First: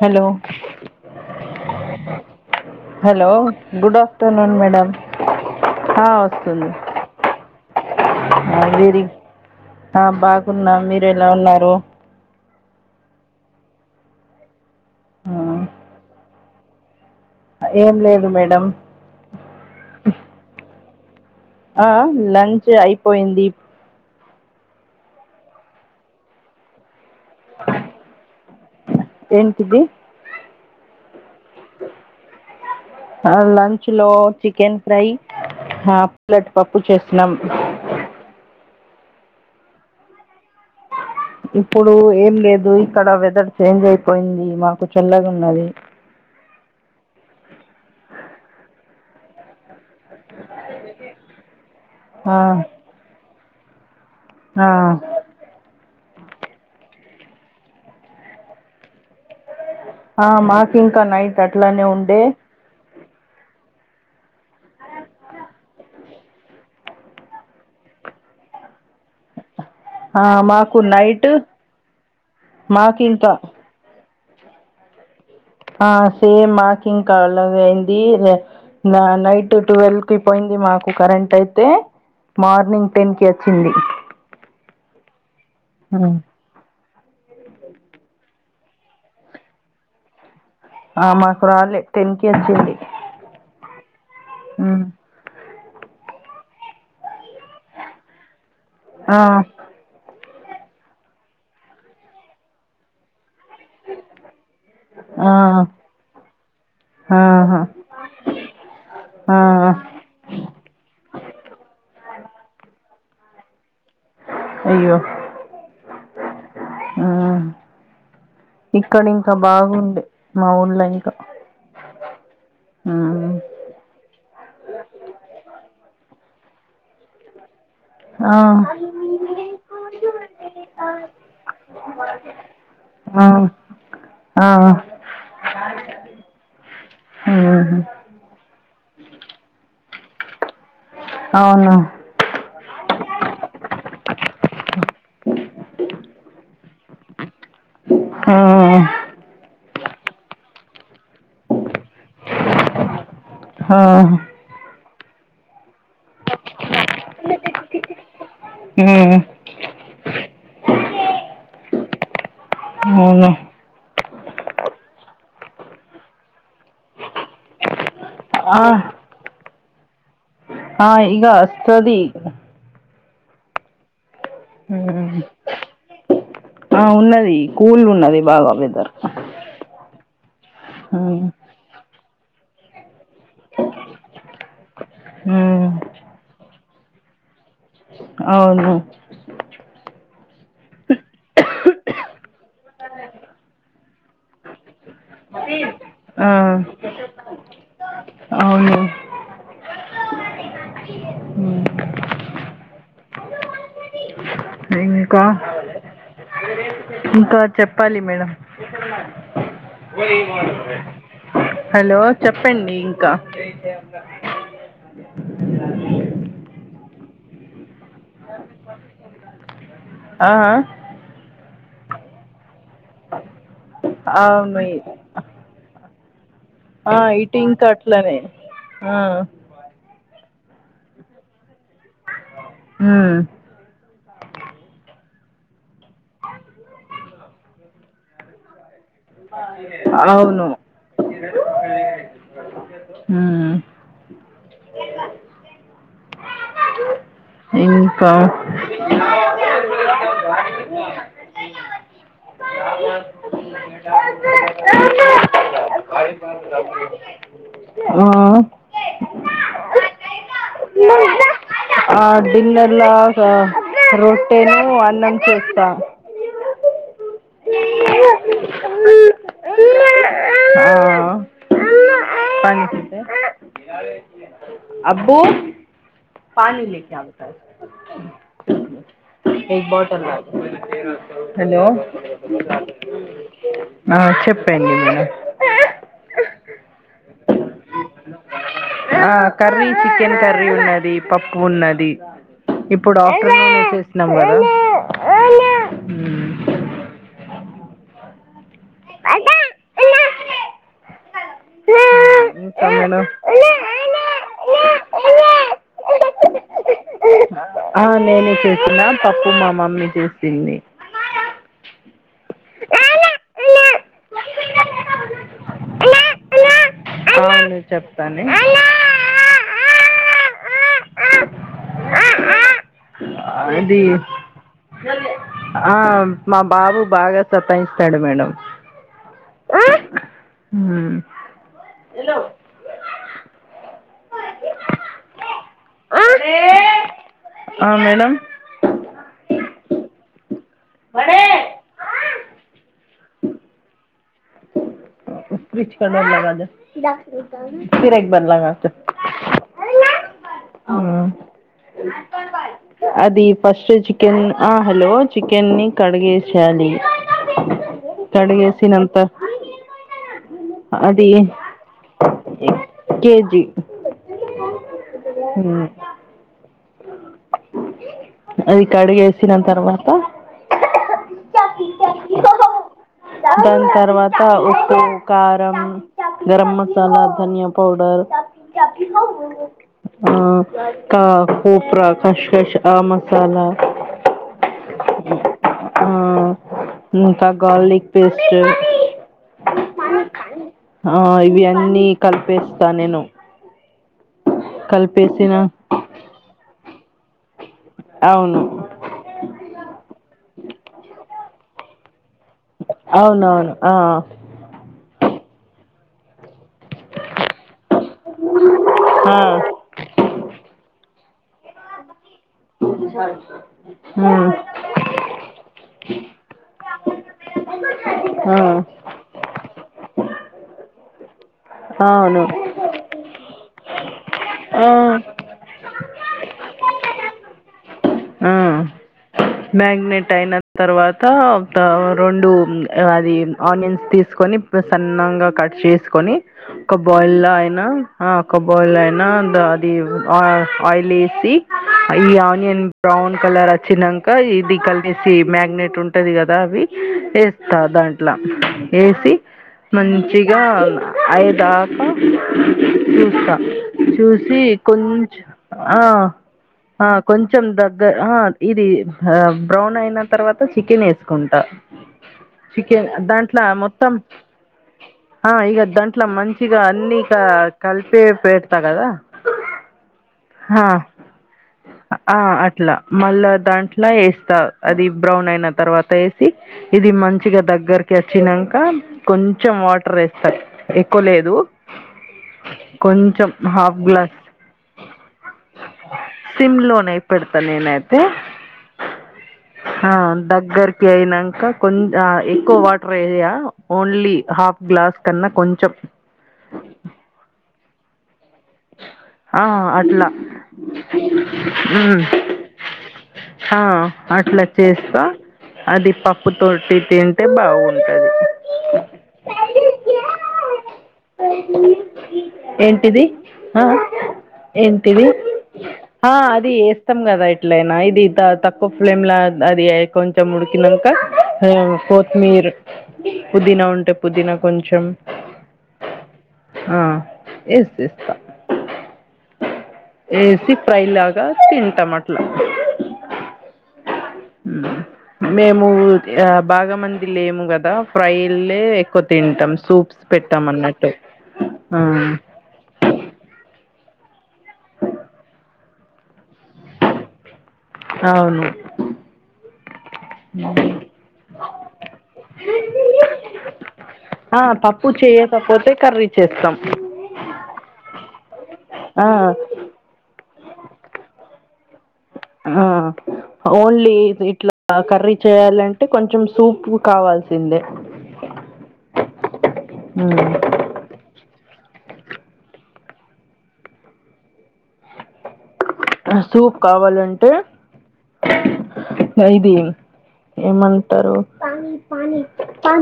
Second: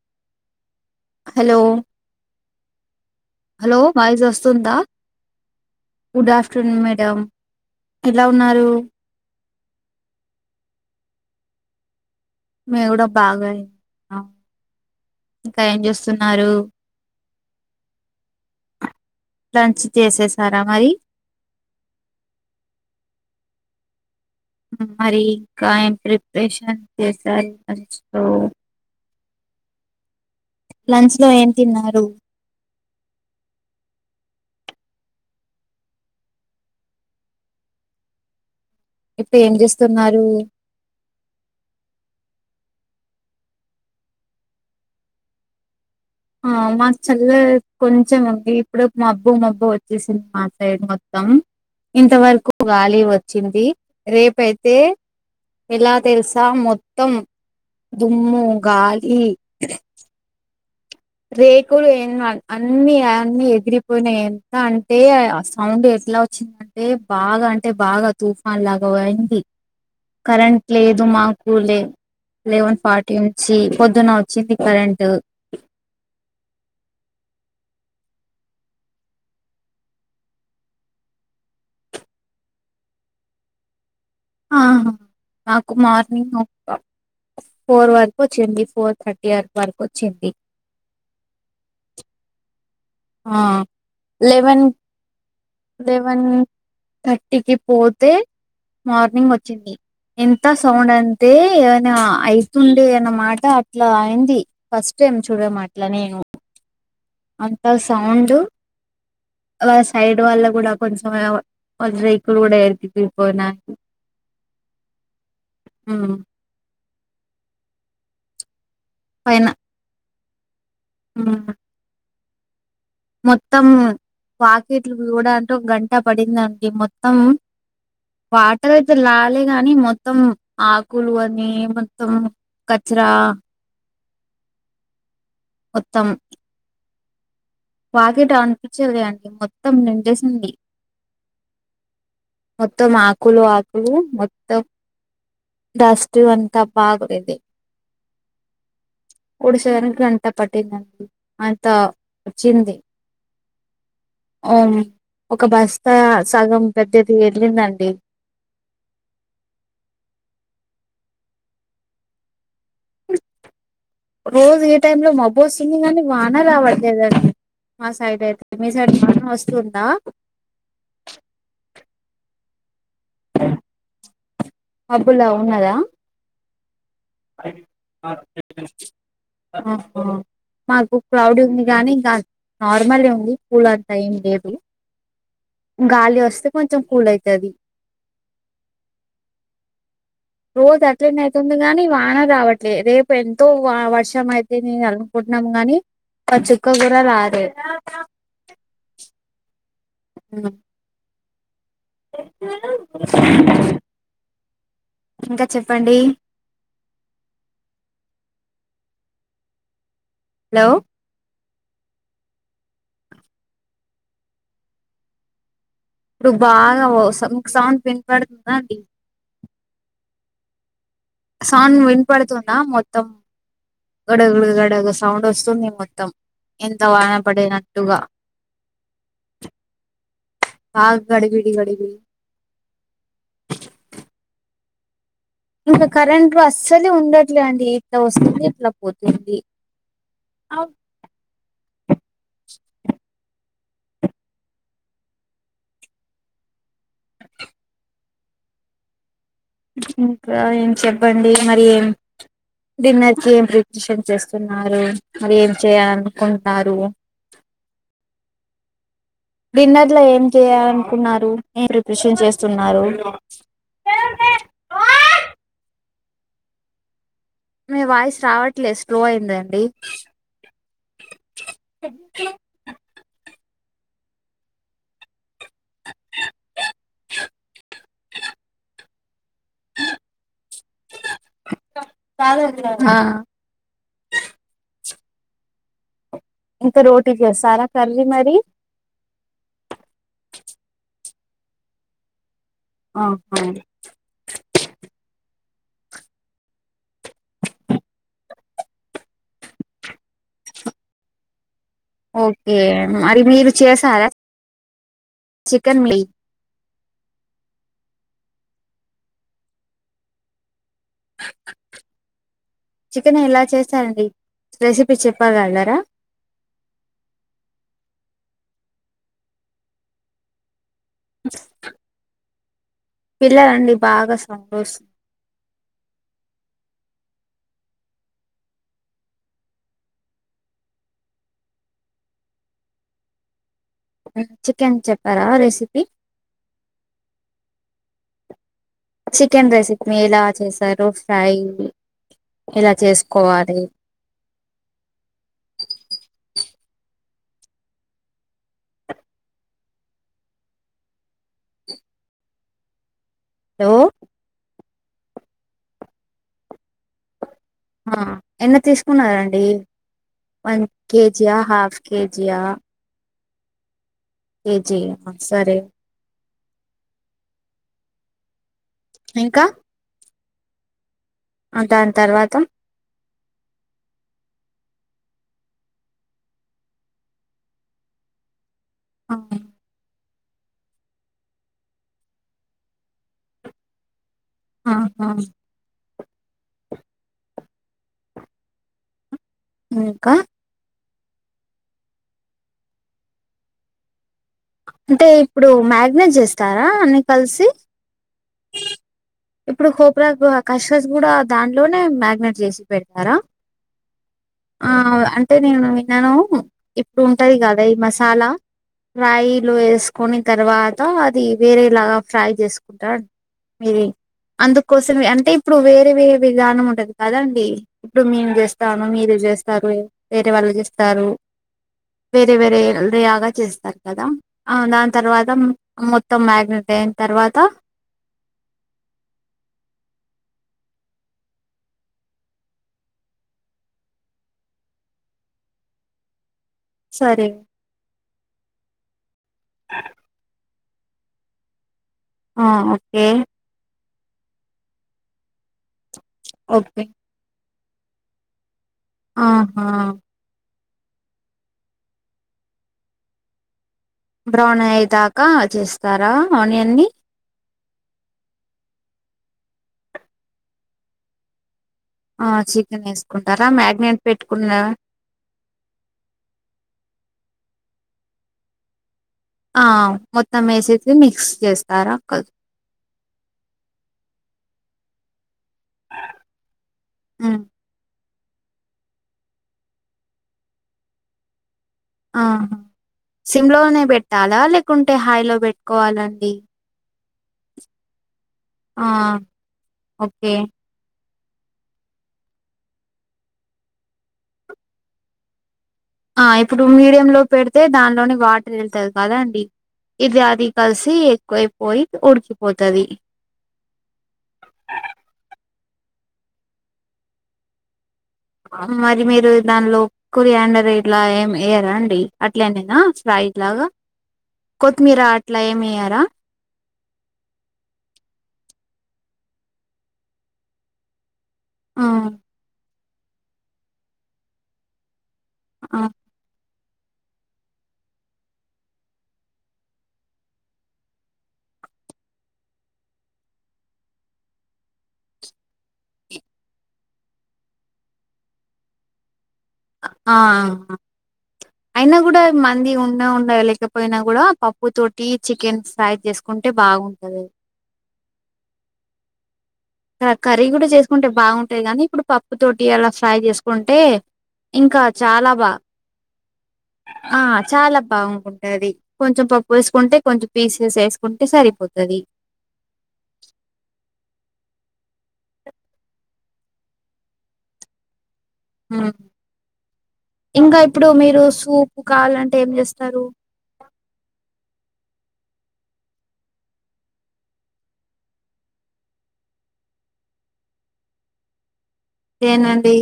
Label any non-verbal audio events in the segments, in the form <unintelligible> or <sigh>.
Hello hello hello hello good voice afternoon వస్తుందా madam హా good వస్తుంది ఆఫ్టర్నూన్ మేడం ఎలా ఉన్నారు వీడికి ఆ బాగున్నా మీరు ఎలా ఉన్నారు మే కూడా బాగున్నాం ఆ, ఇంకా ఏం చేస్తున్నారు ఏం లేదు మేడం లంచ్ చేసేసారా మరి ఆ లంచ్ అయిపోయింది మరి ఇంకా ఏం ప్రిపరేషన్ చేసారు లంచ్ లో ఏంటిది లంచ్ లో ఏం తిన్నారు ఆ లంచ్ లో చికెన్ ఫ్రై హా హాఫ్ ప్లేట్ పప్పు చేసిన్నాం ఇప్పుడు ఏం చేస్తున్నారు ఇప్పుడు ఏం లేదు ఇక్కడ వెదర్ చేంజ్ అయిపోయింది మాకు చల్లగా ఉండాలి ఆ మాకు చల్ల కొంచెం ఉంది ఇప్పుడు మబ్బు మబ్బు వచ్చ కురిసింది మా సైడ్ మొత్తం ఇంత ఆ, వరకు గాలి వచ్చింది రేపు ఆ, అయితే ఎలా తెలుసా మొత్తం దుమ్ము గాలి ఆ, మాకు ఇంకా నైట్ అట్లానే రేకులు ఏం ఉండే కాదు అన్ని అయన్ని అన్ని ఎగిరిపోయిన్నాయి ఎంత అంటే ఆ సౌండ్ ఎట్లా వచ్చిందంటే బాగా అంటే బా బాగా తుఫాన్ లాగా పోయింది ఆ, కరెంట్ మాకు లేదు నైట్ మాకు లే లెవెన్ మాకు ఫార్టీ ఇంకా నుంచి పొద్దున వచ్చింది కరెంట్ ఆ సేమ్ మాకు ఇంకా అలాగే వుంది నిన్న నైట్ ట్వెల్ కి పోయింది మాకు కరెంట్ అయితే మార్నింగ్ టెన్ కి వచ్చింది ఆహా మాకు హ్మ్. మార్నింగ్ ఫోర్ వరకు వచ్చింది ఫోర్ థర్టీ వరకు వచ్చింది ఆ మాకు రాలే టెన్ కి వచ్చింది ఆ లెవెన్ హ్మ్. లెవెన్ తర్టీ ఇంటికి పోతే ఆ మార్నింగ్ వచ్చింది ఎంత సౌండ్ అంటే ఏదన్న అయితుండే అనమాట అ అట్లా అయింది ఫస్ట్ టైం ఆ చూడం అట్లా నేను ఆహా అంత సౌండ్ ఆ సైడ్ వాళ్ళ కూడా కొంచెం రేకులు కూడా ఎరికిపోయినాయి అయ్యో ఉమ్ హు ఇక్కడ ఇంకా పైన బాగుండే మా ఊళ్ళ ఇంకా ఉమ్ హ్మ్. మొత్తం పాకెట్లు ఇవడానికి గంట పడిందండి మొత్తం ఆ వాటర్ అయితే లాలే గానీ మొత్తం ఆకులు అని మొత్తం కచరా ఆ ఆ హ్మ్. వాగేట అనిపించలే అండి మొత్తం నిండేసింది అవునా మొత్తం ఆకులు ఆకులు మొత్తం <inaudible> ఫస్ట్ వన్ ఇంకా బాగా ఉన్నింది ఆ గంట పట్టిందండి అంత వచ్చింది హా అవును ఒక బస్తా సగం పెద్దది వెళ్ళిందండి హు అవునా రోజు ఈ టైం లో మబ్బు వస్తుంది కానీ వాన రావట్లేదండి మా సైడ్ అయితే ఆ, మీ సైడ్ బానే వస్తుందా ఆ ఇగ వస్తది ఉమ్, మబ్బులా ఉన్నదా ఆ ఉన్నది కూల్ ఉన్నది బాగా వెదర్ ఆహా మాకు ఉమ్, క్లౌడ్ ఉంది గానీ ఇంకా నార్మలే ఉంది కూల్ అట్లా ఏం లేదు ఉమ్, గాలి వస్తే కొంచెం కూల్ అయితది అవును రోజు అట్లనే అయితుంది గానీ వాన రావట్లే రేపు ఎంతో వర్షం అయితే నేను అనుకుంట న్నాము గాని ఆ, ఒక చుక్క కూడా రాలేదు అవును అ ఉమ్, ఇంకా ఇంకా చెప్పాలి మేడం హలో <inaudible> హలో చెప్పండి ఇంకా ఇప్పుడు బాగా సౌం వినిపడుతుందా అండి ఆ ఆ సౌండ్ వినపడుతుందా మొత్తం గడ ఆ, అవును గడ సౌండ్ వస్తుంది మొత్తం ఎంత ఆ, వాన ఇటు ఇంకా పడినట్టగా అట్లనే ఆ, ఆ గడిబిడి గడిబిడి ఆ ఇంకా కరెంట్ అస్సలే ఉండట్లే అండి ఇట్లా వస్తుంది ఇట్లా పోతుంది అవును యేంగాన్ ఇంకా ఇంకా ఏం చెప్పండి మరి ఏం డిన్నర్ కి ఏం ప్రిపరేషన్ చేస్తున్నారు మరి ఏం చేయాలనుకుంటున్నారు ఆ డిన్నర్ లో ఏం చేయాలనుకున్నారు ఏం ఆ ప్రిపరేషన్ చేస్తున్నారు డిన్నర్లా రొట్టెను అన్నం చేస్తా మీ వాయిస్ రావట్లేదు స్లో అయిందండి ఆ అబ్బు హలో కాదు అట్లా నౌ చెప్పేయండి మీను ఇంక రోటీ చేసారా కర్రి ఆ కర్రీ చికెన్ కర్రీ ఉన్నది పప్పు ఉన్నది ఇప్పుడు ఆహా ఆఫ్టర్నూనే చేసినం కదా మ్మ్. అంటే ఓకే ఇంకా మేడం మరి మీరు చేసారా చికెన్ మీ అ చేసిన పప్పు మా మమ్మీ చేసింది చికెన్ ఎలా చేసారండి రెసిపీ చెప్పగలరా అవును చెప్తానీ బస్ అది సౌండ్ వస్తుంది ఆ మా బాబు బాగా సతాయిస్తాడు మేడం మ్మ్. చికెన్ చెప్పారా రెసిపీ ఆ మేడం చికెన్ రెసిప్ని ఎలా చేస్తారు ఫ్రై ఎలా చేసుకోవాలి ఫ్రిచ్క బదు సిిరేక్ బలాగాత హ్మ్ అది లో ఫస్ట్ చికెన్ ఆ హలో చికెన్ని కడిగేసయాలి ఆ ఎన్న తీసుకున్నరండి వన్ అది కేజియా హాఫ్ కేజియా జి కెజీ సరే అది కడిగేసిన ఇంకా తర్వాత ఆ దాని తర్వాత దాని తర్వాత ఉప్పు కారం గరం మసాలా ధనియా పౌడర్ ఆ ఆ కా కొపరా కష్ కష్ ఆ మసాలా ఆహా ఆ ఇంకా గార్లిక్ పేస్ట్ ఇంకా ఆ ఇవి అన్నీ కలిపేస్తా నేను అంటే కలిపేసిన ఇప్పుడు మ్యాగ్నెట్స్ వేస్తారా అన్నీ కలిసి అవును ఇప్పుడు కోప్రా కో కసస్ కూడా దాంట్లోనే మ్యాగ్ మీర్ చేసి పెడతారా అవునవును ఆ ఆ అంటే నేను విన్నాను ఇప్పుడు ఉంటయ్ కదా ఈ మసాలా ఆ ఫ్రైలు వేసుకొని తర్వాత ఇది వేరే లాగా ఫ్రై చేసుకుంటా ఇది ఆ అందుకోసం అంటే ఇప్పుడు వేరే వేరే విధానం ఉంటది కదా అండి ఇప్పుడు మేమె ఆ చేస్తాను మీరే చేస్తారు వేరే వాళ్ళు చేస్తారు అవును వేరే వేరే ర్యాగా చేస్తారు కదా ఆ దాన్ తర్వాత ఉమ్ మొత్తం మ్యాగ్నెట్ అయిన్ తర్వాత ఆ మ్యాగ్నేట్ అయిన తర్వాత త రెండు అది ఆనియన్స్ తీసుకొ కొని ప్ సన్నంగా కట్ చేసుకొని ఒక్క సరే బాయిల్లో అయినా ఆ ఒక్క బాయిల్లో అయినా అది ఆ ఆయిల్ ఏసి ఈ ఆ ఆనియన్ ఓకే బ్రౌన్ కలర్ వచ్చినం క ఇది కలిసి మ్యాగ్నెట్ ఉంటది కదా అవి ఓకే వేత్తా దాంట్లా వేసి ఆహా మంచిగా మ్ ఐయ్యేదాకా చూస్తా చూసి బ్రౌన్ కొంచ్ అయేదాకా ఆ చేస్తారా ఆనియన్ ని ఆ కొంచెం దగ్గ ఆ ఇది హా బ్రౌన్ అయిన తర్వాత చికెన్ వేసుకుంటా ఆ చికెన్ దాంట్లో వేసుకుంటారా మొత్తం మ్యాగ్నేట్ పెట్టుకున్నా ఆ ఇగ దాంట్లో మంచిగా అన్నీ క కలిసే పేట్తా గదా ఆ మొత్తం హా వేసేసి మిక్స్ చేస్తారా ఆ కల్ అట్లా మళ్ళా దాంట్ల్ వేస్తా అది బ్రౌన్ అయిన తర్వాత వేసి ఇది మంచిగా ఉమ్ దగ్గరకెస్ చ్చినాంక కొంచెం వాటర్ వేస్తా ఎక్కువ లేదు ఆ కొంచెం సిమ్ హాఫ్ లోనే గ్లాస్ పెట్టాలా లేకుంటే హైయ్ లో పెట్టుకోవాల అండి సిమ్ లోనే పెడతా నేనైతే ఆ ఆ ఓకే దగ్గరికి అయినం కా కొంచ ఎక్కువ వాటర్ ఎయ్యా ఓన్లీ హాఫ్ గ్లాస్ కన్నా కొంచెం ఆ ఇప్పుడు మీడియం లో పెడితే దానిలోని వాటర్ వెళ్తది కదా ఆ అండి అట్లా ఇది అది కలిసి ఎక్కువైపోయి ఉమ్ ఉడికిపోతది ఆ అట్లా చేస్తా అది పప్పు తోటి తింటే బాగుంట మరి మీరు దానిలో కురియాండర్ ఇట్లా ఏమ్ వెయ్యరా అండి అట్లనేనా ఏంటిది స్ప్ర్ ఎట్లాగ ఆ ఏంటిది ఆ అది వేత్తాం కదా ఎట్లయినా ఇది త తక్కువ ఫ్లేమ్ ల అది కొంచెం ఉడికినంక ఆ కొత్త్మీర్ పుదీనా ఉంటే పుదీనా కొంచెం ఆ ఆ ఎసేస్తా ఏసి ఫ్రై లాగా తింటాం అట్ల ఉమ్ మేము బాగా మంది లేము కదా ఫ్రైలే ఎక్కు తింటాం సూప్స్ ఆ పెట్టాం అన్నట్టు హా అయినా కూడా మంది ఉండ ఉన్నా లేకపోయినా కూడా పప్పు తోటి చికెన్ స్పై చేసుకుంటే బాగుంటది అవును ఇ కర్రీ కూడా చేసుకుంటే బాగుంటాది గానీ ఇప్పుడు పప్పు తోటి అలా ఫ్రై చేసుకుంటే ఆ ఇంకా పప్పు చాలా బా చేయకపోతే కర్రీ చేస్ ఆ చాలా బా గుంటాది ఆ కొంచెం పప్పేసుకుంటే కొంచెం పీసెస్ ఎసుకుంటే సరిపోతది. ఆహా ఓన్లీ ఇది ఇట్లా కర్రీ చేయాలంటే కొంచెం సూప్ కావాల్సిందే హ్మ్ ఉమ్. ఇంకా ఇప్పుడు మీరు సూప్ <unintelligible> కావాలంటే ఏం చేస్తారు వస్తువు కావాలంటే మరి దియం ఏమంటారు ఏమైంది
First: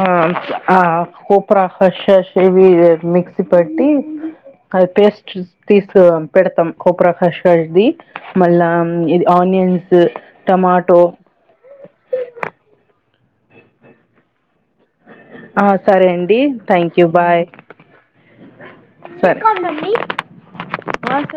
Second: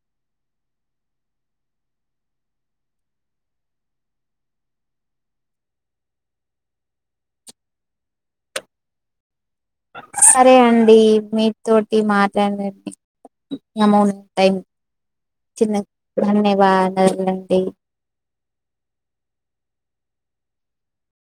ఆహా ఆహా కోపురా వచ్చేసేది <unintelligible> మిక్సి పట్టి కరెంట్ గా సిక్సటీ ఫోర్ పెడతం కోప్రా ఫస్ట్ రోజ్ది మళ్ళా ఇది ఆనియన్స్ సరే అండి టమాటో మీ తోటి మాట్లాడ్నట్టే అమౌంట్ టైం ఆ చిన్న సరే అండి థ్యాంక్ యూ బాయ్ ధన్యవాదాలండి సరే ఆ సరే